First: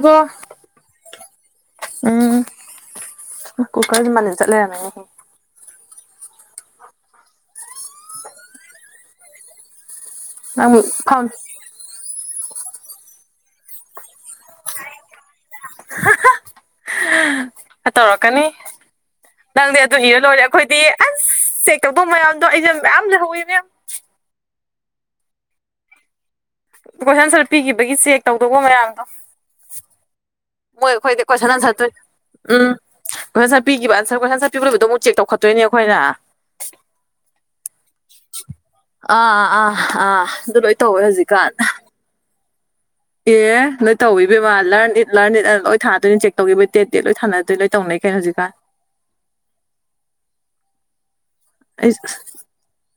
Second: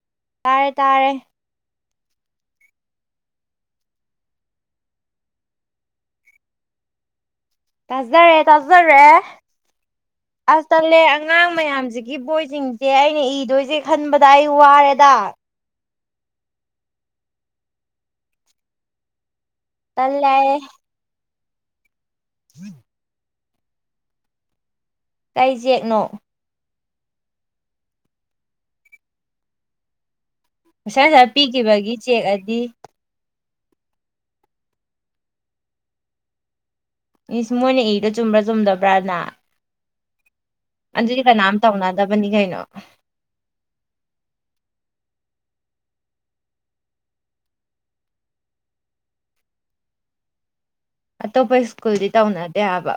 ꯀꯣ ꯇꯥꯔꯦ ꯇꯥꯔꯦ ꯎꯝ ꯀꯨꯀꯔꯒꯤ ꯃꯅꯅ ꯆꯠꯂꯦ ꯌꯥꯅ ꯇꯥꯖꯔꯦ ꯇꯥꯖꯔꯦ ꯑꯁ ꯅꯪ ꯇꯂꯦ ꯐꯝ ꯑꯉꯥꯡ ꯃꯌꯥꯝꯁꯤꯒꯤ ꯕꯣꯏ ꯁꯤꯡꯁꯦ ꯑꯩꯅ ꯏꯗꯣꯏꯁꯦ ꯈꯟꯕꯗ ꯑꯩ ꯋꯥꯔꯦꯗ [inaudible] ꯇꯧꯔꯛꯀꯅꯤ ꯅꯪꯗꯤ ꯑꯗꯨ ꯏꯔ ꯇꯜꯂꯦ ꯂꯣꯏꯔꯦ ꯑꯩꯈꯣꯏꯗꯤ ꯑꯁ ꯇꯧꯕꯣ ꯃꯌꯥꯝꯗꯣ ꯑꯩꯁꯦ ꯃꯌꯥꯝꯁꯨ ꯍꯧꯧꯋꯤ ꯃꯦꯝ ꯀꯖꯦꯛꯅꯣ ꯀꯣꯏꯁꯟ ꯑꯟꯁꯔ ꯄꯤꯈꯤꯕꯒꯤ ꯆꯦꯛ ꯇꯧꯗꯧꯕ ꯃꯌꯥꯝꯗꯣ ꯃꯣꯏ ꯉꯁꯥꯏ ꯑꯩꯈꯣꯏꯗꯤ ꯉꯁꯥꯏ ꯀꯣꯏꯁꯅꯅ ꯆꯠꯇꯦ ꯄꯤꯈꯤꯕꯒꯤ ꯆꯦꯛꯑꯗꯤ ꯎꯝ ꯀꯣꯏꯁꯟ ꯆꯠꯄꯤꯈꯤꯕ ꯑꯟꯁꯔ ꯀꯣꯏꯁꯟ ꯆꯠꯄꯤꯕꯤꯕꯗꯣ ꯑꯃꯨꯛ ꯆꯦꯛ ꯇꯧꯈꯠꯇꯣꯏꯅꯦ ꯑꯩꯈꯣꯏꯅ ꯏꯁꯁ ꯃꯣꯏꯅ ꯏꯗꯣ ꯆꯨꯝꯕ꯭ꯔꯥ ꯆꯨꯝꯗꯕ꯭ꯔꯥꯅ ꯑꯥ ꯑꯥ ꯑꯗꯨ ꯂꯣꯏ ꯇꯧꯋꯦ ꯑꯗꯨꯗꯤ ꯍꯧꯖꯤꯛꯀꯥꯟ ꯀꯅꯥꯝ ꯇꯧꯅꯗꯕꯅꯤ ꯀꯩꯅꯣ ꯑꯦ ꯅꯣꯏ ꯇꯧꯋꯤꯕꯦꯝꯃ ꯂꯔꯟ ꯏꯠ ꯂꯔꯟ ꯏꯠ ꯂꯣꯏ ꯊꯥꯗꯣꯏꯅꯦ ꯆꯦꯛ ꯇꯧꯈꯤꯕꯩ ꯇꯦꯠ ꯇꯦꯠ ꯂꯣꯏ ꯊꯥꯅꯗꯣꯏ ꯂꯣꯏ ꯇꯧꯅꯩ ꯀ ꯀꯩ ꯍꯧꯖꯤꯀ ꯑꯇꯣꯞꯄ ꯁ꯭ꯀꯨꯜꯗꯤ ꯇꯧꯅꯗꯦꯕ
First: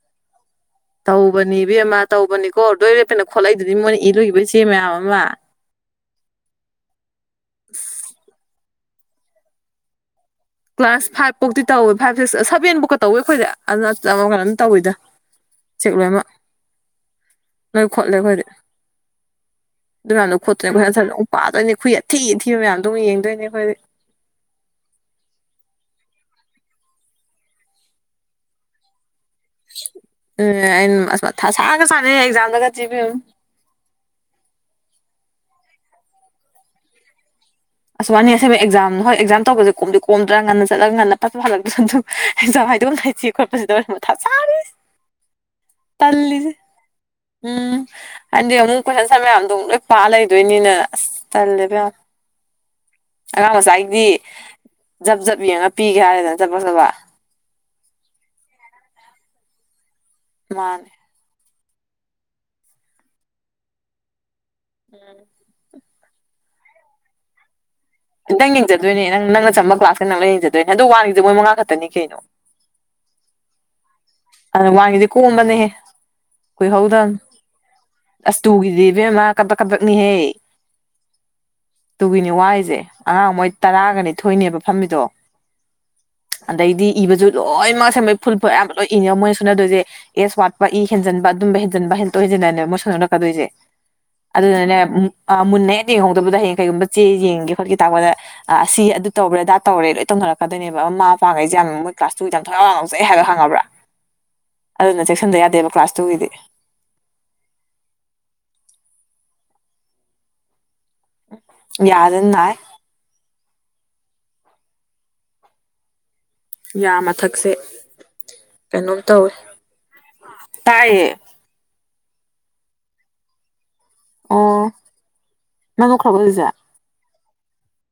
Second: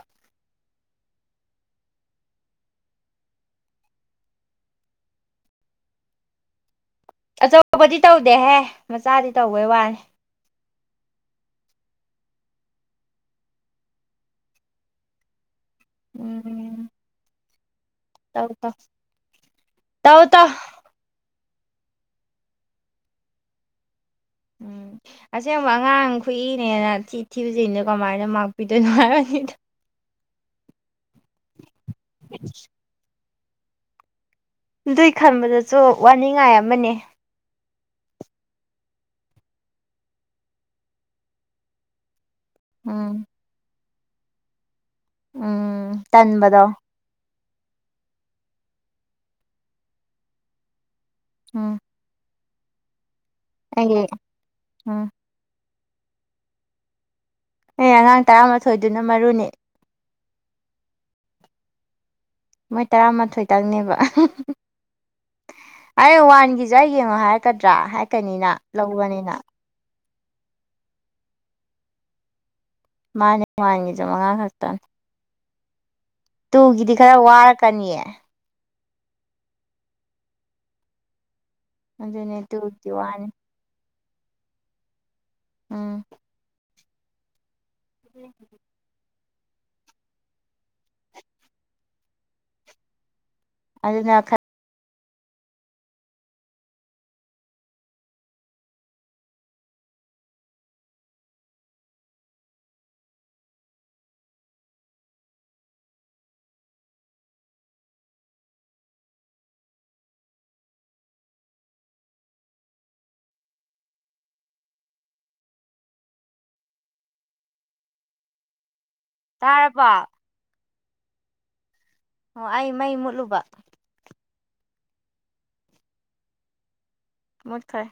ꯇꯧꯕꯅꯦ ꯏꯕꯦꯝꯃ ꯇꯧꯕꯅꯤꯀꯣ ꯂꯣꯏꯔꯦꯞꯄꯦꯅ ꯈꯣꯠꯂꯛꯏꯗꯨꯗꯤ ꯃꯣꯏꯅ ꯏꯂꯨꯏꯕ ꯏꯆꯦ ꯃꯌꯥꯝ ꯑꯃ ꯑꯆꯧꯕꯗꯤ ꯇꯧꯗꯦꯍꯦ ꯃꯆꯥꯗꯤ ꯇꯧꯕꯩ ꯋꯥꯅꯤ ꯀ꯭ꯂꯥꯁ ꯐꯥꯏꯚ ꯐꯧꯇꯤ ꯇꯧꯋꯦ ꯐꯥꯏꯚ ꯁꯤꯛꯁ ꯁꯚꯦꯟ ꯐꯧꯀ ꯇꯧꯋꯤ ꯑꯩꯈꯣꯏꯗ ꯀꯩꯅꯝ ꯇꯧꯋꯤꯗ [inaudible] ꯆꯠ ꯂꯃꯛ ꯎꯝ ꯅꯣꯏ ꯈꯣꯠꯂꯦ ꯑꯩꯈꯣꯏꯗꯤ ꯇꯧ ꯇꯧ ꯇꯧ ꯑꯗꯨꯀꯥꯟꯗꯣ ꯇꯧ ꯈꯣꯠꯇ꯭ꯔꯦ ꯑꯩꯈꯣꯏ ꯍꯟꯊꯠꯂ ꯄꯥꯗꯣꯏꯅꯦ ꯈꯨꯏ ꯑꯊꯤ ꯑꯊꯤꯕ ꯃꯌꯥꯝꯗꯣ ꯑꯃ ꯌꯦꯡꯗꯣꯏꯅꯦ ꯑꯩꯈꯣꯏ ꯎꯝ ꯑꯁꯦꯡꯕ ꯑꯉꯥꯡ ꯈꯨꯏꯅꯦꯅ ꯊꯤ ꯊꯤꯕꯁꯤꯅꯣ ꯀꯃꯥꯏꯅ ꯃꯥꯛꯄꯤꯗꯣꯏꯅꯣ ꯍꯥꯏ ꯎꯝ ꯑꯩꯅꯁꯥꯒ ꯁꯥꯟꯅꯩ ꯑꯦꯛꯖꯥꯝꯗꯒ ꯆꯤꯕꯤꯌꯨ ꯑꯗꯨꯏ ꯈꯟꯕꯗꯁꯨ ꯋꯥꯅꯤꯡꯉꯥꯏ ꯑꯃꯅꯤ ꯑꯁꯨꯕꯥꯅꯤ ꯑꯁꯕ ꯑꯦꯛꯖꯥꯝ ꯍꯣꯏ ꯑꯦꯛꯖꯥꯝ ꯇꯧꯕꯁꯦ ꯀꯣꯝꯗꯤ ꯀꯣꯝꯗ꯭ꯔꯥ ꯉꯟꯅ ꯆꯠꯂꯒ ꯉꯟꯅ ꯐꯠꯁꯨ ꯍꯜꯂꯛꯇ꯭ꯔꯁꯨ ꯍꯖꯋꯥ ꯍꯥꯏꯗꯣꯝ ꯎꯝ ꯂꯩꯇ ꯈꯣꯠꯄꯁꯤꯗ ꯑꯣꯏꯅꯔ ꯃꯊꯥ ꯆꯥꯔꯤ ꯇꯜꯁꯤ ꯇꯟꯕꯗꯣ ꯎꯝ ꯎꯝ ꯍꯥꯏꯗꯤ ꯑꯣꯅ ꯑꯩꯈꯣꯏꯁꯟꯁ ꯃꯌꯥꯝꯗ ꯂꯣꯏ ꯄꯥꯛ ꯂꯩꯗꯣꯏꯅꯤꯅ ꯑꯁ ꯇꯟꯕꯗꯣ ꯆꯜꯂꯦꯕ ꯑꯉꯥꯡ ꯑꯩꯒꯤ ꯃꯆꯥꯒꯤꯗꯤ ꯎꯝ ꯖꯞ ꯖꯞ ꯌꯦꯡꯉ ꯄꯤꯒꯦ ꯍꯥꯏꯔꯦꯗꯅ ꯆꯠꯄ ꯆꯠꯄ ꯑꯦ ꯑꯉꯥꯡ ꯇꯔꯥꯃꯥꯊꯣꯏꯗꯨꯅ ꯃꯔꯨꯅꯤ ꯃꯥꯅꯦ ꯃꯣꯏ ꯇꯔꯥꯃꯥꯊꯣꯏꯇꯪꯅꯦꯕ ꯎꯝ ꯑꯦ ꯋꯥꯥꯟꯒꯤꯖꯏꯦ ꯋꯥ ꯍꯥ ꯍꯥꯏꯔ ꯀ ꯈꯤꯇꯪ ꯌꯦꯡꯖꯗꯣꯏꯅꯦ ꯅꯪ ꯅꯪꯅ ꯆꯝꯕ ꯀ꯭ꯂꯥꯁꯇ ꯅꯪꯅ ꯌꯦꯡꯖꯗꯣꯏꯅꯦ ꯑꯗꯨ ꯋꯥꯂꯤꯁꯦ ꯃꯣꯏ ꯃꯉꯥ ꯈꯛꯇꯅꯤ ꯀꯩꯅꯣ ꯃꯥꯅꯦ ꯃꯥ ꯑꯗ ꯋꯥꯡꯒꯤꯗꯤ ꯀꯣꯝꯕꯅꯦꯍ ꯇꯨꯒꯤꯗꯤ ꯈꯔ ꯀꯈꯣꯏꯍꯧꯗ ꯋꯥꯔꯛꯀꯅꯤꯌꯦ ꯑꯁꯇꯨꯒꯤꯗꯤ ꯏꯕꯦꯝꯃ ꯀꯄꯛ ꯀꯄꯛꯅꯤꯍꯦ ꯇꯨꯒꯤꯅꯤ ꯑꯗꯨꯅꯦ ꯋꯥꯔꯤꯁꯦ ꯇꯨꯒꯤꯗꯤ ꯋꯥꯅꯤ ꯑꯉꯥꯡ ꯃꯣꯏ ꯇꯔꯥꯒꯅꯤꯊꯣꯏꯅꯦꯕ ꯐꯝꯕꯤꯗꯣ ꯎꯝ ꯑꯗꯩꯗꯤ ꯏꯕꯁꯨ ꯂꯣꯏꯅꯃꯛ ꯁꯦꯝꯕ ꯐꯨꯜ ꯐ ꯑꯌꯥꯝꯕ ꯂꯣꯏꯅ ꯃꯣꯏꯅ ꯁꯨꯅꯗꯣꯏꯁꯦ ꯑꯦꯁ ꯋꯥꯠꯄ ꯏ ꯍꯦꯟꯖꯟꯕ ꯑꯗꯨꯝꯕ ꯍꯦꯟꯖꯟꯕ ꯍꯦꯟꯇꯣꯛ ꯍꯦꯟꯖꯤꯟꯅꯅꯦꯕ ꯃꯣꯏ ꯁꯅꯔꯛꯀꯗꯣꯏꯁꯦ ꯑꯗꯨꯅ ꯑꯗ ꯎ ꯑ ꯃꯨꯟꯅ ꯍꯦꯦꯛ ꯌꯦꯡꯍꯧꯗꯕꯗ ꯍꯌꯦ ꯀꯩꯒꯨꯝꯕ ꯆꯦ ꯌꯦꯡꯒꯦ ꯈꯣꯠꯀꯦ ꯇꯥꯛꯄꯗ ꯑꯁꯤ ꯑꯗꯨ ꯇꯧꯕꯔꯦ ꯑꯗꯥ ꯇꯧꯔꯦ ꯂꯣꯏ ꯇꯧ ꯅꯔꯛꯀꯣꯏꯅꯦꯕ ꯑꯃ ꯃꯥ ꯃ ꯄꯥꯡꯉꯩꯁꯦ ꯌꯥꯝ ꯃꯣꯏ ꯀ꯭ꯂꯥꯁ ꯇꯨꯁ ꯌꯥꯝ ꯊꯣꯏꯏꯎꯥꯎ ꯉꯥꯎꯖꯩ ꯍꯥꯏꯕ ꯈꯉ꯭ꯔꯥ ꯑꯗꯨꯅ ꯆꯦꯛꯁꯤꯟꯗ ꯌꯥꯗꯦꯕ ꯀ꯭ꯂꯥꯁ ꯇꯨꯒꯤꯗꯤ ꯑ ꯌꯥꯔꯟꯅ ꯌꯥꯝ ꯃꯊꯛꯁꯦ ꯀꯩꯅꯣꯝ ꯇꯧꯋꯦ ꯇꯥꯔꯕꯣ ꯇꯌꯦ ꯑꯣ ꯑꯩ ꯃꯩ ꯃꯨꯠꯂꯨꯕ ꯑꯣ ꯅꯪ ꯀꯈ꯭ꯔꯥꯕ ꯖꯥ ꯃꯠꯈꯥꯏ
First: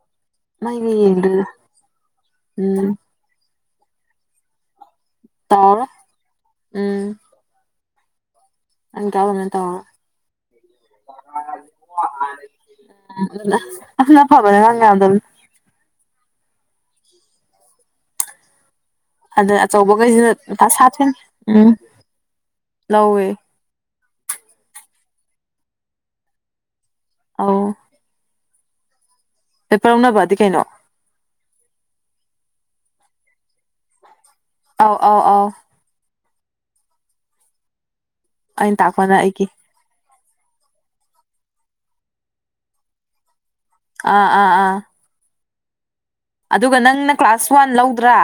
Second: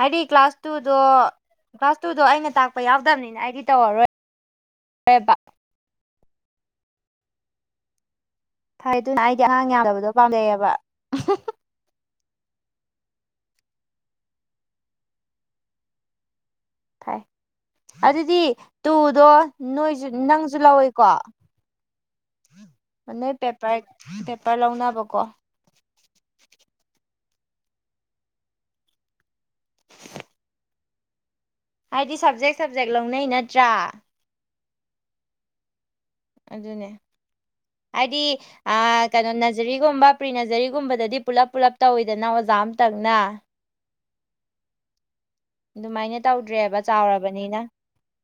ꯍꯥꯏꯗꯤ ꯀ꯭ꯂꯥꯁ ꯃꯩꯅ ꯇꯨꯗꯣ ꯌꯦꯡꯗꯣꯏꯔ ꯀ꯭ꯂꯥꯁ ꯇꯨꯗꯣ ꯑꯩꯅ ꯇꯥꯛꯄ ꯎꯝ ꯌꯥꯎꯗꯕꯅꯤꯅ ꯑꯩꯗꯤ ꯇꯧꯔꯔꯣꯏ ꯇꯥꯎꯔ ꯎꯝ ꯅꯪ ꯊꯥꯏꯗꯨꯅ ꯑꯩꯗꯤ ꯇꯧꯔꯝꯅꯤꯅ ꯑꯉꯥꯡ ꯇꯧꯔꯔꯣꯏ ꯌꯥꯝꯗꯕꯗꯣ ꯄꯥꯝꯖꯩꯑꯕ ꯅ ꯐꯕꯅꯦ ꯂꯉꯗ ꯐ ꯑꯗꯤ ꯇꯨꯗꯣ ꯑꯗ ꯅꯣꯏꯁꯨ ꯑꯆꯧꯕꯈꯩꯁꯤꯅ ꯅꯪꯁꯨ ꯃꯊꯥ ꯂꯧꯏꯀꯣ ꯁꯥꯗꯣꯏꯅꯤ ꯎꯝ ꯂꯧꯋꯦ ꯅꯣꯏ ꯄꯦꯄꯔ ꯄꯦꯄꯔ ꯂꯧꯅꯕꯀꯣ ꯑ ꯑꯩ ꯄꯔꯝꯅꯕꯗꯤ ꯀꯩꯅꯣ ꯍꯥꯏꯗꯤ ꯁꯞꯖꯦꯛ ꯁꯞꯖꯦꯛ ꯂꯧꯅꯩ ꯅꯠꯇ꯭ꯔꯥ ꯑꯥꯎ ꯑꯥꯎ ꯑꯥꯎ ꯑꯗꯨꯅꯦ ꯍꯥꯏꯗꯤ ꯑꯩꯅ ꯇꯥꯛꯄꯅ ꯀꯩꯅꯣ ꯑꯩꯒꯤ ꯅꯖꯔꯤꯒꯨꯝꯕ ꯄ꯭ꯔꯤ ꯅꯖꯔꯤꯒꯨꯝꯕꯗꯗꯤ ꯗꯤ ꯄꯨꯂꯞ ꯄꯨꯜꯂꯞ ꯇꯧꯋꯤꯗꯅ ꯑꯣꯖꯥ ꯑꯃꯝꯇꯪꯅ ꯑꯥ ꯑꯥ ꯑꯥ ꯑꯗꯨꯃꯥꯏꯅ ꯇꯧꯗ꯭ꯔꯦꯕ ꯑꯗꯨꯒ ꯅꯪꯅ ꯀ꯭ꯂꯥꯁ ꯆꯥꯎꯔꯕꯅꯤꯅ ꯋꯥꯟ ꯂꯧꯗ꯭ꯔꯥ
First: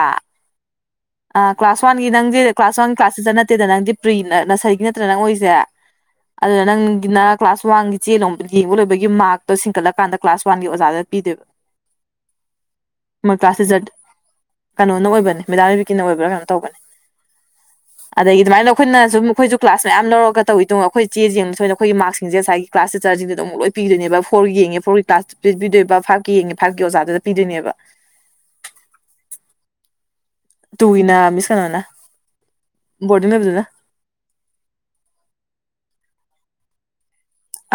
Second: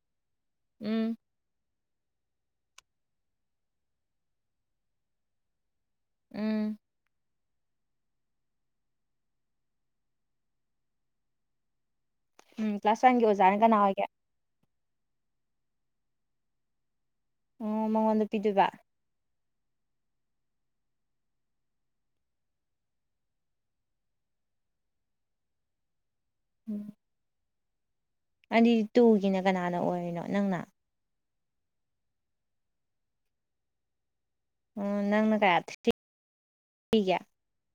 ꯎꯝ ꯑꯥ ꯀ꯭ꯂꯥꯁ ꯋꯥꯟꯒꯤ ꯅꯪꯗꯤ ꯀ꯭ꯂꯥꯁ ꯋꯥꯟꯒꯤ ꯀ꯭ꯂꯥꯁꯁꯤ ꯆꯠ ꯅꯠꯇꯦꯗ ꯅꯪꯗꯤ ꯄ꯭ꯔꯤ ꯅꯁꯔꯤꯒꯤ ꯅꯠꯇ꯭ꯔꯥ ꯅꯪ ꯑꯣꯏꯁꯦ ꯑꯗꯨ ꯎꯝ ꯅꯪ ꯀ꯭ꯂꯥꯁ ꯋꯥꯟꯒꯤ ꯆꯦ ꯂꯣꯝ ꯌꯦꯡꯕ ꯂꯣꯏꯕꯒꯤ ꯃꯥꯔꯛꯇꯣ ꯁꯤꯡꯀꯠꯂꯀꯥꯟꯗ ꯀ꯭ꯂꯥꯁ ꯋꯥꯟꯒꯤ ꯑꯣꯖꯥꯗ ꯄꯤꯗꯦꯕ ꯎꯝ ꯀ꯭ꯂꯥꯁ ꯋꯥꯟꯒꯤ ꯑꯣꯖꯥꯅ ꯀꯅꯥ ꯑꯣꯏꯒꯦ ꯀꯩꯅꯣꯅ ꯑꯣꯏꯕꯅꯤ ꯃꯦꯗꯥ ꯅꯨꯕꯤꯀꯤꯅ ꯑꯣꯏꯕ꯭ꯔꯥ ꯀꯩꯅꯣ ꯇꯧꯕꯅꯤ ꯑꯣ ꯃꯉꯣꯟꯗ ꯑꯗꯒꯤ ꯄꯤꯗꯣꯏꯕ ꯑꯗꯨꯃꯥꯏꯅ ꯑꯩꯈꯣꯏꯅ ꯁꯨꯝ ꯑꯩꯈꯣꯏꯁꯨ ꯀ꯭ꯂꯥꯁ ꯃꯌꯥꯝ ꯂꯧꯔꯒ ꯇꯧꯋꯤ ꯇꯣ ꯑꯩꯈꯣꯏ ꯆꯦ ꯌꯦꯕ ꯁꯣꯏꯗ ꯑꯩꯈꯒꯤ ꯃꯥꯔꯛꯁꯤꯡꯁꯦ ꯉꯁꯥꯏꯒꯤ ꯀ꯭ꯂꯥꯁ ꯇꯤꯆꯔꯁꯤꯡꯁꯤꯗꯣ ꯑꯃꯨ ꯂꯣꯏ ꯄꯗꯣꯏꯅꯦꯕ ꯐꯣꯔꯒꯤ ꯌꯦꯡꯉꯦ ꯐꯣꯔꯒꯤ ꯀ꯭ꯂꯥꯁꯇ ꯄꯤꯕꯤꯗꯣꯏꯕ ꯐꯥꯏꯚꯀꯤ ꯌꯦꯡꯉꯦ ꯐꯥꯏꯚꯀꯤ ꯎꯝ ꯑꯣꯖꯥꯗꯨꯗ ꯄꯤꯗꯣꯏꯅꯦꯕ ꯑꯗꯨꯗꯤ ꯇꯨꯒꯤꯅ ꯀꯅꯥꯅ ꯑꯣꯏꯔꯤꯅꯣ ꯅꯪꯅ ꯇꯨꯋꯏꯅꯥ ꯃꯤꯁ ꯀꯣꯅ ꯕꯣꯔꯗꯤꯡ ꯂꯩꯗꯨꯅ ꯎꯝ ꯅꯪꯅ ꯀꯥꯏ ꯀ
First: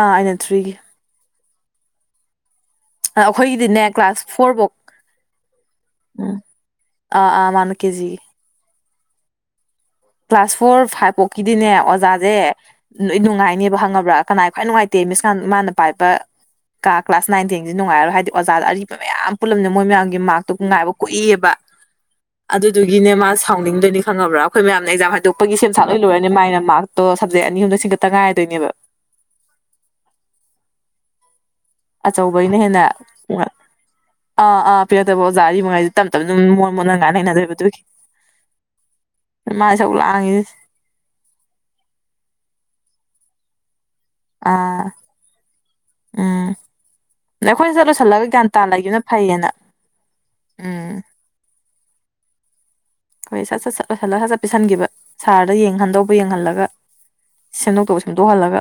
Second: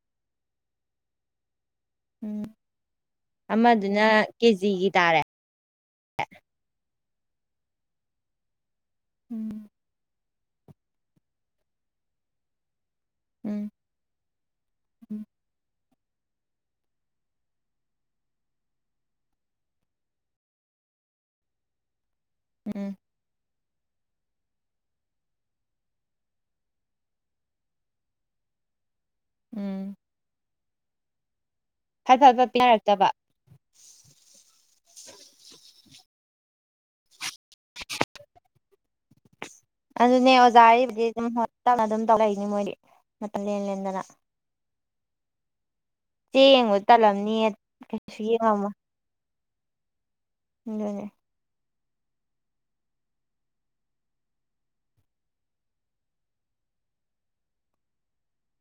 ꯑꯥ ꯑꯩꯅ ꯊ꯭ꯔꯤꯒ ꯎꯝ ꯑ ꯑꯩꯈꯣꯏꯒꯤꯗꯤꯅꯦ ꯑꯃꯗꯨꯅ ꯀ꯭ꯂꯥꯁ ꯐꯣꯔ ꯐꯧ ꯀꯦꯖꯤꯒꯤ ꯇꯥꯔꯦ ꯎꯝ ꯑ ꯑꯥ ꯃꯅ ꯀꯦꯖꯤ ꯎꯝ ꯀ꯭ꯂꯥꯁ ꯐꯣꯔ ꯐꯥꯏꯚ ꯄꯣꯛꯈꯤꯗꯤꯅꯦ ꯑꯣꯖꯥꯁꯦ ꯅꯣꯏ ꯎꯝ ꯅꯨꯡꯉꯥꯏꯅꯦꯕ ꯈꯪꯉꯕ꯭ꯔꯥ ꯀꯅꯥꯏ ꯈ꯭ꯋꯥꯏ ꯅꯨꯡꯉꯥꯏꯇꯦ ꯃꯤꯁꯀ ꯃꯥꯅ ꯄꯥꯏꯕ ꯀꯥ ꯀ꯭ꯂꯥꯁ ꯅꯥꯏꯟ ꯊꯦꯟꯁꯤ ꯅꯨꯡꯉꯥꯏꯔꯣ ꯍꯥꯏꯗꯤ ꯑꯣꯖꯥꯗ ꯑꯔꯤꯕ ꯃꯌꯥꯝ ꯄꯨꯜꯂꯝꯃꯤꯅ ꯃꯣꯏ ꯃꯌꯥꯝꯒꯤ ꯃꯥꯔꯛꯇꯣ ꯉꯥꯏꯕ ꯀꯨꯏꯦꯕ [inaudible] ꯑꯗꯨꯗꯨꯒꯤꯅꯦ ꯃꯥ ꯁꯥꯎꯅꯤꯡꯗꯣꯏꯅꯤ ꯈꯪꯉꯕ꯭ꯔꯥ ꯑꯩꯈꯣꯏ ꯃꯌꯥꯝ ꯑꯦꯛꯖꯥꯝ ꯍꯥꯏꯗꯣꯛꯄꯒꯤ ꯁꯦꯝ ꯁꯥꯠ ꯂꯣꯏ ꯂꯣꯏꯔꯅꯤ ꯃꯥꯏꯅ ꯃꯥꯔꯛꯇꯣ ꯁꯞꯖꯦꯛ ꯑꯅꯤ ꯑꯍꯝꯗ ꯁꯤꯡꯒꯠꯇ ꯉꯥꯏꯗꯣꯏꯅꯦꯕ ꯎꯝ ꯐꯠ ꯐꯠ ꯐꯠ ꯑꯆꯧꯕꯩꯅ ꯍꯦꯟꯅ ꯄꯤꯅꯔꯛꯇꯕ ꯑꯥ ꯑꯥ ꯄꯤꯔꯗꯕ ꯑꯣꯖꯥꯗꯤ ꯅꯨꯡꯉꯥꯏ ꯇꯞ ꯇꯞꯅ ꯑꯗꯨꯝ ꯃꯣꯟ ꯃꯣꯅ ꯉꯥꯏ ꯂꯩꯅꯗꯣꯏꯕ ꯑꯗꯨꯒꯤ ꯃꯥꯏ ꯁꯔꯨꯛ ꯑꯗꯨꯅꯦ ꯂꯥꯡꯉꯤꯁꯦ ꯑꯣꯖꯥ ꯍꯥꯏꯔꯤꯕꯗꯤ ꯑꯗꯨꯝ ꯍꯣꯄꯤꯇꯥ ꯑꯗꯨꯝ ꯇꯧꯔꯛꯏꯅꯤ ꯃꯣꯏꯗꯤ ꯃꯇꯝ ꯂꯦꯟ ꯂꯦꯟꯗꯅ ꯑ ꯆꯦ ꯎꯝ ꯌꯦꯡꯕꯗ ꯇꯜꯂꯝꯅꯤ ꯑꯗ ꯑꯩꯈꯣꯏꯅ ꯀꯩꯁꯨ ꯆꯠꯂꯨꯁꯜꯂꯒ ꯒ꯭ꯌꯥꯟ ꯇꯥꯜꯂꯒꯦꯅ ꯐꯩꯌꯦꯅ ꯎꯝ ꯦ ꯍꯣꯏ ꯁꯠ ꯁꯠ ꯁꯠ ꯂꯜꯂ ꯁꯠ ꯆꯠ ꯄꯤꯁꯟꯈꯤꯕ ꯁꯥꯔꯗ ꯌꯦꯡꯍꯟꯗꯧꯕ ꯌꯦꯡꯍꯜꯂꯒ ꯁꯦꯝꯗꯣꯛꯇꯣꯛ ꯁꯦꯝꯗꯣꯛꯍꯜꯂꯒ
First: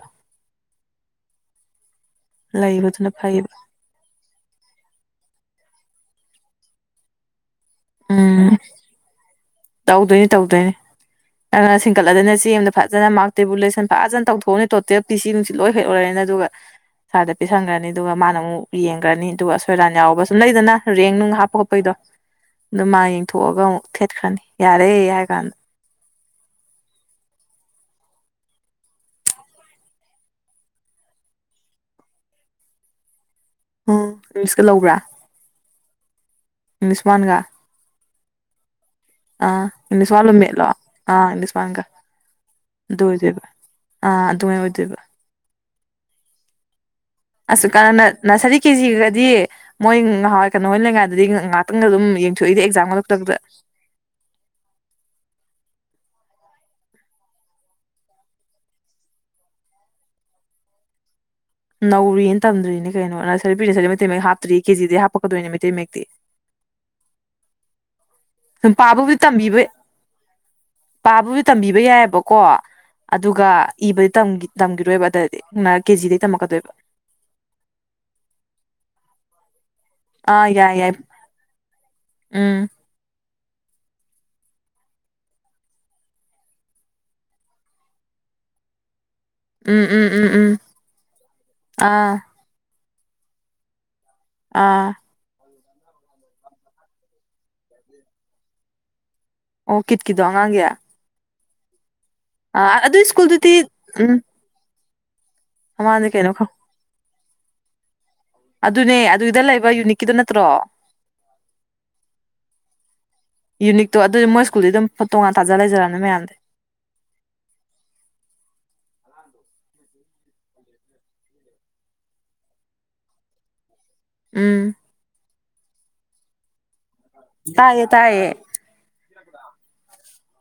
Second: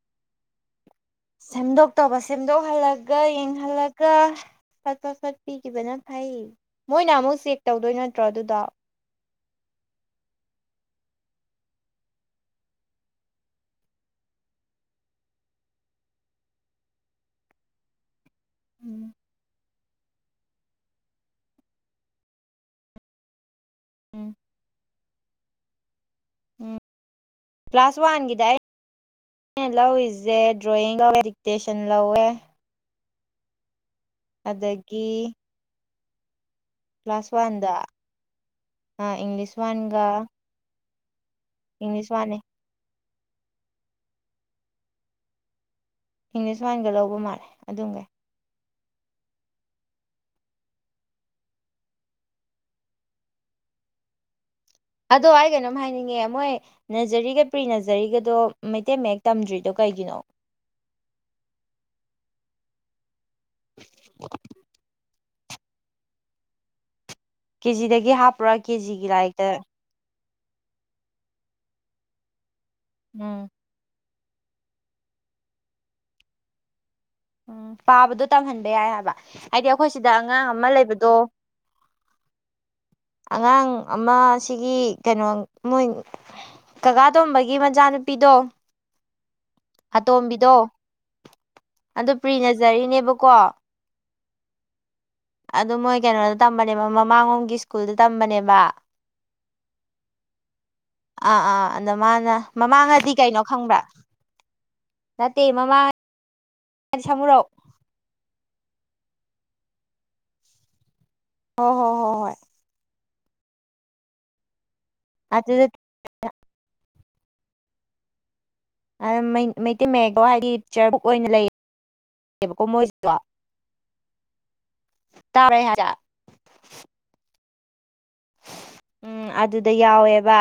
ꯁꯦꯝꯗꯣꯛꯇꯧꯕ ꯂꯩꯕꯗꯨꯅ ꯁꯦꯝꯗꯣꯛꯍꯜꯂꯒ ꯐꯩꯌꯦꯕ ꯌꯦꯡꯍꯜꯂꯒ ꯆꯠꯠꯇꯣ ꯆꯠꯠꯇꯄꯤ ꯆꯈꯤꯕꯅ ꯐꯩ ꯃꯣꯏꯅ ꯑꯃꯨꯛ ꯆꯦꯛ ꯇꯧꯗꯣꯏ ꯅꯠꯇ꯭ꯔꯣ ꯎꯝ ꯑꯗꯨꯗꯣ ꯇꯧꯗꯣꯏꯅꯤ ꯇꯧꯗꯣꯏꯅꯤ ꯅꯪꯅ ꯁꯤꯡꯀꯠꯂꯗꯅ ꯆꯦ ꯑꯃꯗ ꯐꯖꯅ ꯃꯥꯔꯛ ꯇꯦꯕꯨꯂꯦꯁꯟ ꯐꯖꯅ ꯇꯧꯊꯣꯛꯎꯅꯤ ꯇꯣꯇꯦꯜ ꯄꯤ ꯁꯤ ꯅꯨꯡꯁꯤ ꯂꯣꯏ ꯍꯦꯛ ꯑꯣꯏꯔꯦꯅ ꯑꯗꯨꯒ ꯁꯗ ꯄꯤꯤꯁꯟꯈ꯭ꯔꯅꯤ ꯑꯗꯨꯒ ꯃꯥꯅ ꯑꯃꯨꯛ ꯎꯝ ꯌꯦꯡꯈ꯭ꯔꯅꯤ ꯑꯗꯨꯒ ꯑꯁꯣꯏꯔꯥꯟ ꯌꯥꯎꯕ ꯁꯨꯝ ꯂꯩꯗꯅ ꯔꯦꯡ ꯅꯨꯡ ꯍꯥꯞꯄ ꯈꯣꯠꯄꯩꯗꯣ ꯑꯗꯨ ꯃꯥ ꯌꯦꯡꯊꯣꯛꯑꯒ ꯑꯃꯨꯛ ꯎꯝ ꯊꯦꯠꯈ꯭ꯔꯅꯤ ꯌꯥꯔꯦ ꯌꯥꯒꯅ ꯄ ꯀ꯭ꯂ꯭ꯂꯥꯁꯋꯥ ꯍꯒꯗ ꯂ ꯏ ꯗꯦ ꯗ꯭ꯔꯣꯌꯦꯟ ꯂ ꯑꯦ ꯎꯝ ꯏꯪꯂꯤꯁꯀ ꯂꯧꯕ꯭ꯔꯥ ꯑꯗꯒꯤ ꯏꯪꯂꯤꯁ ꯀ꯭ꯂ꯭ꯂꯥꯁ ꯋꯥꯟꯗ ꯑꯥ ꯑ ꯏꯪꯂꯤꯁ ꯋꯥꯟꯒ ꯏꯟꯅꯁꯨ ꯋꯥꯂ ꯃꯦꯠꯂꯣ ꯑ ꯏꯟꯅꯁꯨ ꯋꯥꯒ ꯏꯪꯂꯤꯁ ꯋꯥꯟꯅꯦ ꯑꯗꯨ ꯑꯣꯏꯗꯣꯏꯕ ꯑꯥ ꯑꯗꯨꯉꯥꯏ ꯑꯣꯏꯗꯣꯏꯕ ꯏꯪꯂꯤꯁ ꯃꯅꯒ ꯂ ꯑꯁ ꯀ ꯅꯔꯁꯔꯤ ꯀꯦꯖꯤꯒꯗꯤ ꯃꯣꯏ ꯉꯥꯏꯍꯥꯟꯋꯥꯏ ꯀꯩꯅꯣꯣꯏ ꯂꯩꯉꯥꯏꯗꯗꯤ ꯉꯥꯏꯍꯥꯛꯇꯪ ꯑꯗꯨꯝ ꯌꯦꯡꯊꯣꯛꯏꯗꯤ ꯑꯦꯛꯖꯥꯝꯒꯂꯛꯇꯗ [unintelligible] ꯑꯗꯣ ꯑꯩ ꯀꯩꯅꯣꯝ ꯍꯥꯏꯅꯤꯡꯉꯦ ꯃꯣꯏ ꯅꯔꯖꯔꯤꯒ ꯄ꯭ꯔꯤ ꯅꯔꯖꯔꯤꯒꯗꯣ ꯃꯩꯇꯩ ꯃꯌꯦꯛ ꯇꯝꯗ꯭ꯔꯤꯗꯣꯩꯅꯣ ꯆꯩꯒꯤꯅꯣ ꯅꯧꯔꯤꯅ ꯇꯝꯗ꯭ꯔꯤꯅꯦ ꯀꯩꯅꯣ ꯅꯔꯁꯔꯤ ꯄꯤꯔꯁꯔꯤ ꯃꯩꯇꯩ ꯃ ꯍꯥꯞꯇ꯭ꯔꯤ ꯀꯦꯖꯤꯗ ꯍꯥꯄꯛ ꯗꯅꯤꯃꯤꯇꯤ ꯃꯦꯌꯦꯛꯛꯇꯗꯤ ꯀꯦꯖꯤꯗꯒꯤ ꯍꯥꯞ ꯅꯨꯄꯥꯥꯕꯨꯗꯤ ꯇꯝꯕꯤꯕ ꯄꯥꯕꯨꯁꯨ ꯇꯝꯕꯤꯕ ꯌꯥꯏꯑꯕꯀꯣ ꯎꯝ ꯑꯗꯨꯒ ꯏꯕ ꯇꯝꯈꯤꯔꯣꯏꯕ ꯑꯗꯏꯗꯤ ꯉ ꯀꯦꯖꯤꯗꯩ ꯇꯝꯃꯛꯀꯗꯣꯏꯕ ꯎꯝ ꯄꯥꯕꯗꯣ ꯇꯝꯍꯟꯕ ꯌꯥꯏ ꯍꯥꯏꯕ ꯍꯥꯏꯗꯤ ꯑꯩꯈꯣꯏ ꯁꯤꯗ ꯑꯉꯥꯡ ꯑꯥ ꯑꯃ ꯌꯥꯏ ꯌꯥꯏ ꯂꯩꯕꯗꯣ ꯎꯝ ꯑꯉꯥꯡ ꯑꯃꯁꯤꯒꯤ ꯀꯩꯅꯣ ꯃꯣꯏ ꯀꯀꯥ ꯇꯣꯝꯕꯒꯤ ꯃꯆꯥꯅꯨꯄꯤꯗꯣ ꯎꯝ ꯎꯝ ꯎꯝ ꯎꯝ ꯑꯣ ꯑꯥ ꯄ꯭ꯔꯤꯅꯖꯔꯤꯅꯦꯕꯀꯣ ꯑ ꯑꯗꯨ ꯃꯣꯏ ꯀꯩꯅꯣꯗ ꯇꯝꯕꯅꯦꯕ ꯃꯃꯥꯡꯉꯣꯝꯒꯤ ꯁ꯭ꯀꯨꯜꯗ ꯇꯝꯕꯅꯦꯕ ꯑꯣ ꯀꯤꯠꯀꯤꯗꯣ ꯑꯉꯥꯡꯒꯤ ꯑꯥ ꯑꯥ ꯑꯗ ꯃꯥꯅ ꯑꯥ ꯑꯗꯨ ꯃꯃꯥꯡꯉꯗꯤ ꯀꯩꯅꯣ ꯁ꯭ꯀꯨꯜꯗꯨꯗꯤ ꯈꯪꯕ꯭ꯔꯥ ꯎꯝ ꯅꯠꯇꯦ ꯃꯃ ꯃꯃꯥꯡꯗ ꯀꯩꯅꯣ ꯈꯪ ꯅꯤ ꯁꯃꯨꯔꯣ ꯑꯗꯨꯅꯦ ꯑꯗꯨꯒꯤꯗ ꯂꯩꯕ ꯌꯨꯅꯤꯛꯀꯤꯗꯨ ꯅꯠꯇ꯭ꯔꯣ ꯍ ꯍꯣ ꯍꯣ ꯍꯣꯏ ꯌꯨꯅꯤꯛꯇꯣ ꯑꯗꯨꯗꯤ ꯃꯣꯏ ꯁ꯭ꯀꯨꯜꯗꯤ ꯑꯗꯨꯝ ꯐꯣ ꯇꯣ ꯉ ꯇꯥꯖ ꯑꯗꯨꯗ ꯂꯩꯖꯔꯅꯤ ꯃꯌꯥꯝꯁꯦ ꯑ ꯃ ꯃꯩꯇꯩ ꯃꯌꯦꯛꯗꯣ ꯍꯥꯏꯗꯤ ꯄꯤꯛꯆꯔ ꯕꯨꯛ ꯑꯣꯏꯅ ꯂꯩꯕꯀꯣ ꯃꯣꯏꯁꯤꯗꯣ ꯎꯝ ꯇꯥꯔꯦ ꯍꯖꯥ ꯇꯥꯏꯌꯦꯌꯦ ꯇꯥꯏꯌꯦ ꯎꯝ ꯑꯗꯨꯗ ꯌꯥꯎꯋꯦꯕ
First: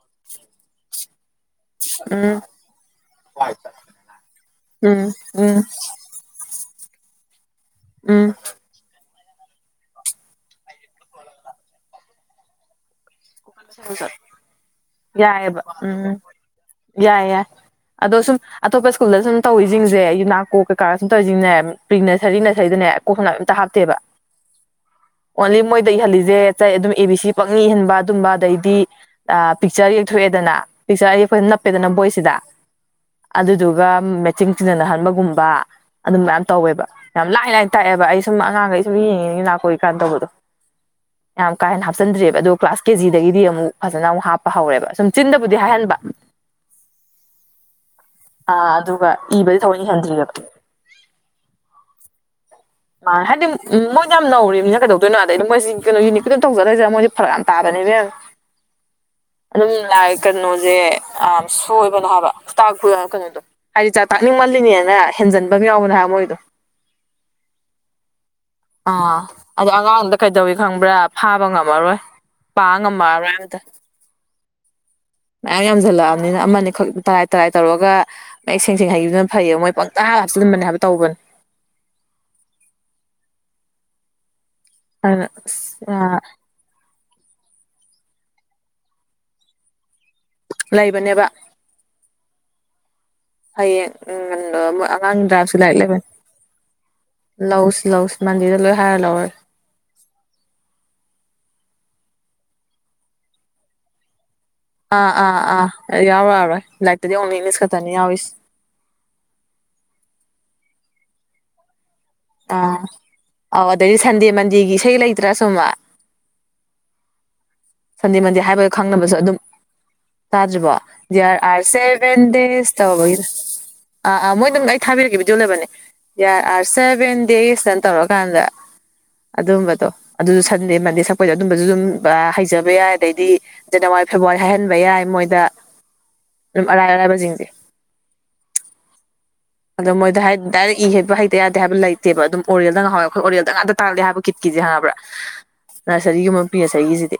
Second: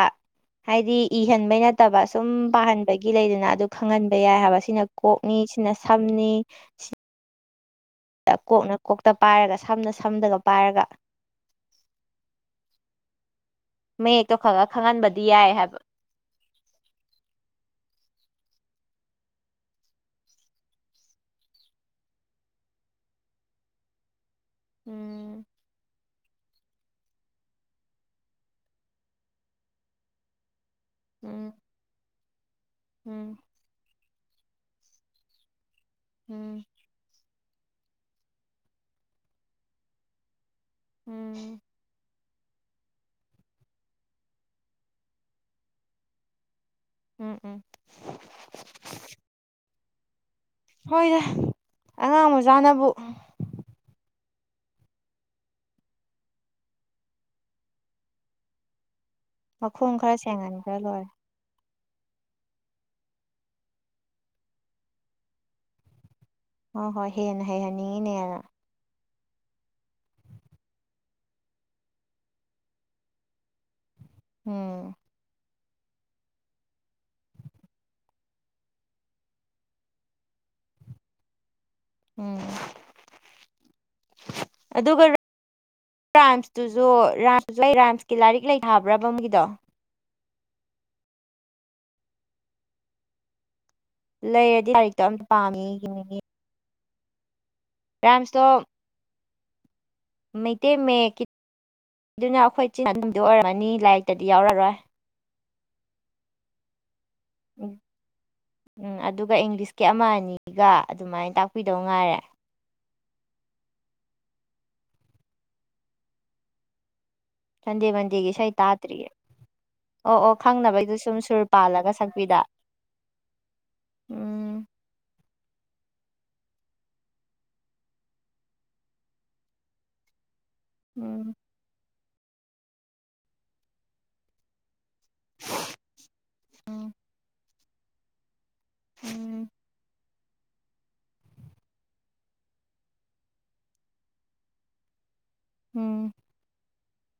ꯍꯥꯏꯗꯤ ꯏꯍꯟꯕꯩ ꯅꯠꯇꯕ ꯁꯨꯝ ꯎꯝ ꯄꯥꯍꯟꯕꯒꯤ ꯂꯩꯗꯅ ꯑꯗꯨ ꯈꯪꯍꯟꯕ ꯌꯥꯏ ꯍꯥꯏꯕ ꯁꯤꯅ ꯎꯝ ꯀꯣꯛꯅꯤ ꯎꯝ ꯁꯤꯅ ꯁꯝ [inaudible] ꯎꯝ ꯀꯣꯛꯅ ꯀꯣꯛꯇ ꯄꯥꯏꯔꯒ ꯁꯝꯅ ꯁꯝꯗꯒ ꯄꯥꯏꯔꯒ ꯃꯌꯦꯛꯇꯣ ꯈꯔ ꯈꯔ ꯈꯪꯍꯟꯕꯗꯤ ꯌꯥꯏ ꯌꯥꯑꯦꯕ ꯍꯥꯏꯕ ꯎꯝ ꯌꯥꯏꯦ ꯌꯥꯏ ꯑꯗꯣ ꯁꯨꯝ ꯑꯇꯣꯞꯄ ꯁ꯭ꯀꯨꯜꯗ ꯁ ꯇꯧꯔꯤꯁꯤꯡꯁꯦ ꯌꯨꯅꯥꯛꯀꯣꯛ ꯀꯩꯀꯥ ꯁꯨꯝ ꯇꯧꯔꯤꯁꯤꯡꯅꯦ ꯄ꯭ꯔꯤ ꯅꯔꯁꯔꯤ ꯅꯁꯔꯤꯗꯅꯦ ꯀꯣꯛ ꯑ ꯍꯥꯞꯇꯦꯕ ꯎꯝ ꯑꯣꯟꯂꯤ ꯃꯣꯏꯗ ꯏꯍꯜꯂꯤꯁꯦ ꯆꯩ ꯑꯗꯨꯝ ꯑꯦ ꯕꯤ ꯁꯤ ꯄꯪꯅꯤ ꯏꯍꯟꯕ ꯑꯗꯨꯝꯕ ꯑꯗꯩꯗꯤ ꯄꯤꯛꯆꯔ ꯌꯦꯛꯊꯣꯛꯑꯦꯗꯅ ꯄꯤꯛꯆꯔ ꯌꯦꯛꯄꯗꯅ ꯎꯝ ꯅꯞꯄꯦꯗꯅ ꯕꯣꯏꯁꯤꯗ ꯎꯝ ꯑꯗꯨꯗꯨꯒ ꯃꯦꯆꯤꯟ ꯆꯤꯖꯟꯅꯍꯟꯕꯒꯨꯝꯕ ꯑꯗꯨꯝ ꯃꯌꯥꯝ ꯎꯝ ꯇꯧꯋꯦꯕ ꯌꯥꯝ ꯂꯥꯏ ꯂꯥꯏꯅ ꯇꯥꯛꯑꯦꯕ ꯑꯩ ꯁꯨꯝ ꯑꯉꯥꯡꯈꯩ ꯁꯨꯝ ꯌꯦꯡꯉꯤ ꯂꯥꯛꯀꯣꯏꯀꯥꯟꯅ ꯇꯧꯕꯗꯣ ꯌꯥꯝ ꯎꯝ ꯀꯥ ꯍꯦꯟꯅ ꯍꯥꯞꯆꯤꯟꯗ꯭ꯔꯦꯕ ꯑꯣ ꯀ꯭ꯂꯥꯁ ꯀꯦꯖꯤꯗ ꯗꯒꯤꯗꯤ ꯑꯃꯨꯛ ꯐꯖꯅ ꯑꯃꯨꯛ ꯍꯥꯞꯄ ꯍꯧꯔꯦꯕ ꯁꯨꯝ ꯆꯤꯟꯗꯕꯨꯗꯤ ꯍꯥꯏꯍꯟꯕ ꯎꯝ ꯎꯝ ꯑꯥ ꯑꯗꯨꯒ ꯏꯕꯗꯤ ꯊꯑꯣꯅꯤꯍꯟꯗ꯭ꯔꯤ ꯍꯣꯏꯅꯦ ꯑꯉꯥꯡ ꯃꯆꯥꯅꯕꯨ ꯍꯥꯏꯗꯤ ꯃꯣꯏ ꯌꯥꯝ ꯅꯧꯔꯤꯕꯅꯤꯅ ꯀꯩꯗꯧꯣꯏꯣ ꯑꯗꯗꯤ ꯃꯣꯏꯁꯤ ꯀꯩꯅꯣ ꯌꯨꯅꯤꯠꯀꯤꯇꯝ ꯇꯧꯖꯗꯔꯏꯁꯦ ꯃꯣꯏ ꯐꯔꯛ ꯌꯥꯝ ꯇꯥꯕꯅꯦ ꯃꯦꯝ [inaudible] ꯑꯗꯨꯝ ꯃꯈꯣꯡ ꯂꯏ ꯈꯔ ꯀꯠꯅꯣꯖꯦ ꯁꯦꯡꯍꯟꯈ꯭ꯔ ꯂꯣꯏꯔꯦ ꯑ ꯑꯣꯏꯕꯅ ꯍꯥꯏꯕ ꯈꯨꯇꯥꯛ ꯀꯩꯅꯣꯗꯣ ꯍꯥꯏꯗꯤ ꯆꯥꯛ ꯇꯥꯛꯅꯤꯡꯃꯜꯂꯤꯅꯦꯅ ꯍꯦꯟꯖꯟꯕꯒ ꯌꯥꯎꯕꯅ ꯍꯥꯏꯕ ꯃꯣꯏꯗꯣ ꯍꯣꯏ ꯍꯣꯏ ꯍꯦꯟꯅ ꯍꯩꯍꯟꯅꯤꯡꯉꯤꯅꯦꯅ ꯑꯥ ꯑꯗ ꯑꯉꯥꯡꯗ ꯀꯩꯗꯧꯋꯤ ꯈꯪꯕ꯭ꯔꯥ ꯐꯥꯕ ꯉꯝꯃꯔꯣꯏ ꯄꯥꯉꯃꯗ ꯑꯣꯝ ꯃꯌꯥꯝ ꯌꯥꯝꯁꯤꯜꯂꯛꯑꯕꯅꯤꯅ ꯑꯃꯅꯤꯈꯛ ꯇꯔꯥꯏ ꯇꯔꯥꯏ ꯇꯧꯔꯒ ꯃꯌꯦꯛ ꯁꯦꯡ ꯁꯦꯡ ꯍꯩꯕꯤꯕꯗꯨꯅ ꯐꯩꯌꯦꯕ ꯃꯣꯏ ꯄꯪꯇꯥ ꯍꯥꯞꯆ ꯑꯗꯨꯕꯅꯦ ꯍꯥꯏꯕ ꯇꯧꯕꯅꯦ ꯎꯝ ꯑꯗꯨꯒ ꯑꯗꯨꯅ ꯑꯁ ꯔꯥꯝꯁꯇꯨꯁꯨ ꯔꯝ ꯍꯧꯖꯤꯛ ꯑꯩ ꯔꯥꯏꯝꯁꯀꯤ ꯂꯥꯏꯔꯤꯛ ꯂꯩ ꯊꯥꯕ꯭ꯔꯕꯝꯒꯤꯗꯣ ꯂꯩꯕꯅꯦꯕ ꯍꯌꯦꯡ ꯂꯩꯔꯗꯤ ꯎꯝ ꯂꯥꯏꯔꯤꯛꯇꯣ ꯑꯝꯇ ꯑꯉꯥꯡꯗ꯭ꯔꯥꯁꯨ ꯄꯥꯝꯃꯤ ꯂꯥꯏꯔꯤꯛ ꯂꯩꯕ ꯂꯧꯁ ꯂꯧꯁ ꯔꯥꯏꯝꯁꯇꯣ ꯃꯟꯗꯤꯔ ꯂꯣꯏ ꯍꯥꯏꯔ ꯂꯧꯔꯦ ꯃꯩꯇꯩ ꯃꯌꯦꯛ ꯑꯗꯨꯅ ꯑꯩꯈꯣꯏ ꯆꯗ ꯑꯣꯏꯔꯝꯃꯅꯤ ꯂꯥꯏꯔꯤꯛꯇ ꯗꯤ ꯌꯥꯎꯔꯔꯣꯏ ꯑ ꯌꯥꯕ ꯌꯥꯕꯦ ꯎꯝ ꯎꯝ ꯑꯗꯨꯒ ꯏꯪꯂꯤꯁꯀꯤ ꯑꯃ ꯑꯅꯤꯒ ꯑꯗꯨꯃꯥꯏꯅ ꯇꯥꯛꯄꯤꯗꯧ ꯉꯥꯏꯔꯦ ꯑꯥ ꯑꯥꯎ ꯑꯗꯩꯗꯤ ꯁꯟꯗꯦ ꯃꯟꯗꯦꯒꯤ ꯏꯁꯩ ꯂꯩꯇ꯭ꯔꯥ ꯁꯨꯝꯃ [inaudible] ꯁꯟꯗꯦ ꯃꯟꯗꯦꯒꯤ ꯃꯟꯗꯦ ꯏꯁꯩ ꯍꯥꯏꯕꯒ ꯇꯥꯗ꯭ꯔꯤꯌꯦ ꯈꯪꯅꯕꯁꯨ ꯑꯗꯨꯝ ꯑꯣ ꯑꯣ ꯆꯥꯖꯕ ꯈꯪꯅꯕꯒꯤꯗꯨ ꯁꯨꯝ ꯁꯨꯔ ꯄꯥꯜꯂꯒ ꯁꯛꯄꯤꯗ ꯑꯁꯦꯕꯦꯟꯗꯤꯦꯁ ꯇꯧꯕꯔ ꯑ ꯑ ꯃꯣꯏ ꯎꯝ ꯅꯝꯒꯥꯏ ꯊꯥꯕꯤꯔꯒꯦꯗꯤ ꯌꯂꯕꯅꯦꯔ ꯑꯥꯔ ꯁꯦꯚꯦꯟ ꯗꯦꯖꯇꯅ ꯇꯧꯔꯀꯥꯟꯗ ꯑꯗꯨꯝꯕꯗꯣ ꯑꯗꯨꯁꯨ ꯃꯟꯗꯦ ꯎꯝ ꯁꯛꯄꯗ ꯑꯗꯨꯝꯕꯁꯨ ꯑꯗꯨꯝ ꯍꯩꯖꯕ ꯌꯥꯏ ꯑꯗꯩꯗꯤ ꯖꯅꯋꯥꯔꯤ ꯐꯦꯕꯋꯥꯔꯤ ꯍꯥꯏꯍꯟꯕ ꯌꯥꯏ ꯃꯣꯏꯗ ꯑꯗꯨꯝ ꯑꯔꯥꯏ ꯑꯔꯥꯏꯕꯁꯤꯡꯁꯦ ꯎꯝ ꯑꯗꯣ ꯃꯣꯏꯗ ꯍꯥꯏ ꯗꯥꯏꯔꯦꯛ ꯏ ꯍꯩꯕ ꯍꯩꯇ ꯌꯥꯗꯦ ꯍꯥꯏꯕ ꯂꯩꯇꯦꯕ ꯑꯗꯨꯝ ꯑꯣꯔꯦꯜꯗꯪꯉꯥꯎꯋꯦ ꯑꯩꯈꯣꯏ ꯑꯣꯔꯦꯜꯗ ꯉꯥꯛꯇ ꯇꯥꯂꯦ ꯍꯥꯏꯕ ꯀꯠꯀꯤꯁꯦ ꯍꯪꯉ꯭ꯔꯥ [inaudible] ꯅꯔꯁꯔꯤꯒꯨꯝꯕ ꯄꯤꯔꯁ ꯑꯩꯒꯤꯁꯤꯗꯤ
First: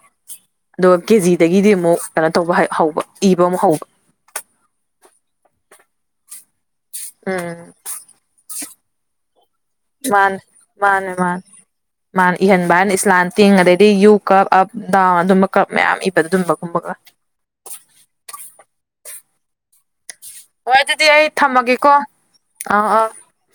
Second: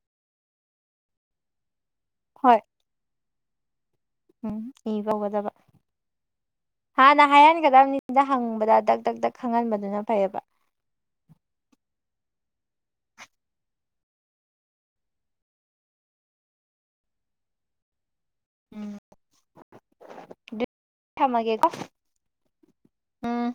ꯑꯗꯨꯒ ꯀꯦꯖꯤꯗꯒꯤꯗꯤ ꯑꯃꯨꯛ ꯀꯩꯅꯣ ꯇꯧꯕ ꯍꯣꯏ ꯍꯧꯕ ꯏꯕ ꯍꯧꯕ ꯎꯝ ꯏ ꯀꯧꯒꯗꯕ ꯍꯥꯟꯅ ꯎꯝ ꯍꯥꯏꯍꯟꯒꯗꯕꯅꯤꯗ ꯍꯪꯕꯗ ꯗꯛ ꯗꯛ ꯗꯛ ꯈꯪꯍꯟꯕꯗꯨꯅ ꯃꯥꯅꯦ ꯐꯩꯌꯦꯕ ꯃꯥꯅꯦ ꯃꯥꯅꯦ ꯃꯥꯅꯦ ꯏꯍꯟꯕ ꯏꯁꯂꯥꯟ ꯇꯦꯡꯉꯗꯩ ꯑꯗꯗꯤ ꯌꯨ ꯀꯞ ꯑꯞ ꯗꯥꯎ ꯑꯗꯨꯝꯕ ꯀꯞ ꯃꯌꯥꯝ ꯏꯕꯗ ꯑꯗꯨꯝꯕꯒꯨꯝꯕꯒ ꯎꯝ ꯍꯣꯏ ꯑꯗꯨꯗꯤ ꯑꯩ ꯊꯝꯃꯒꯦꯀꯣ ꯑ ꯑꯥꯎ ꯎꯝ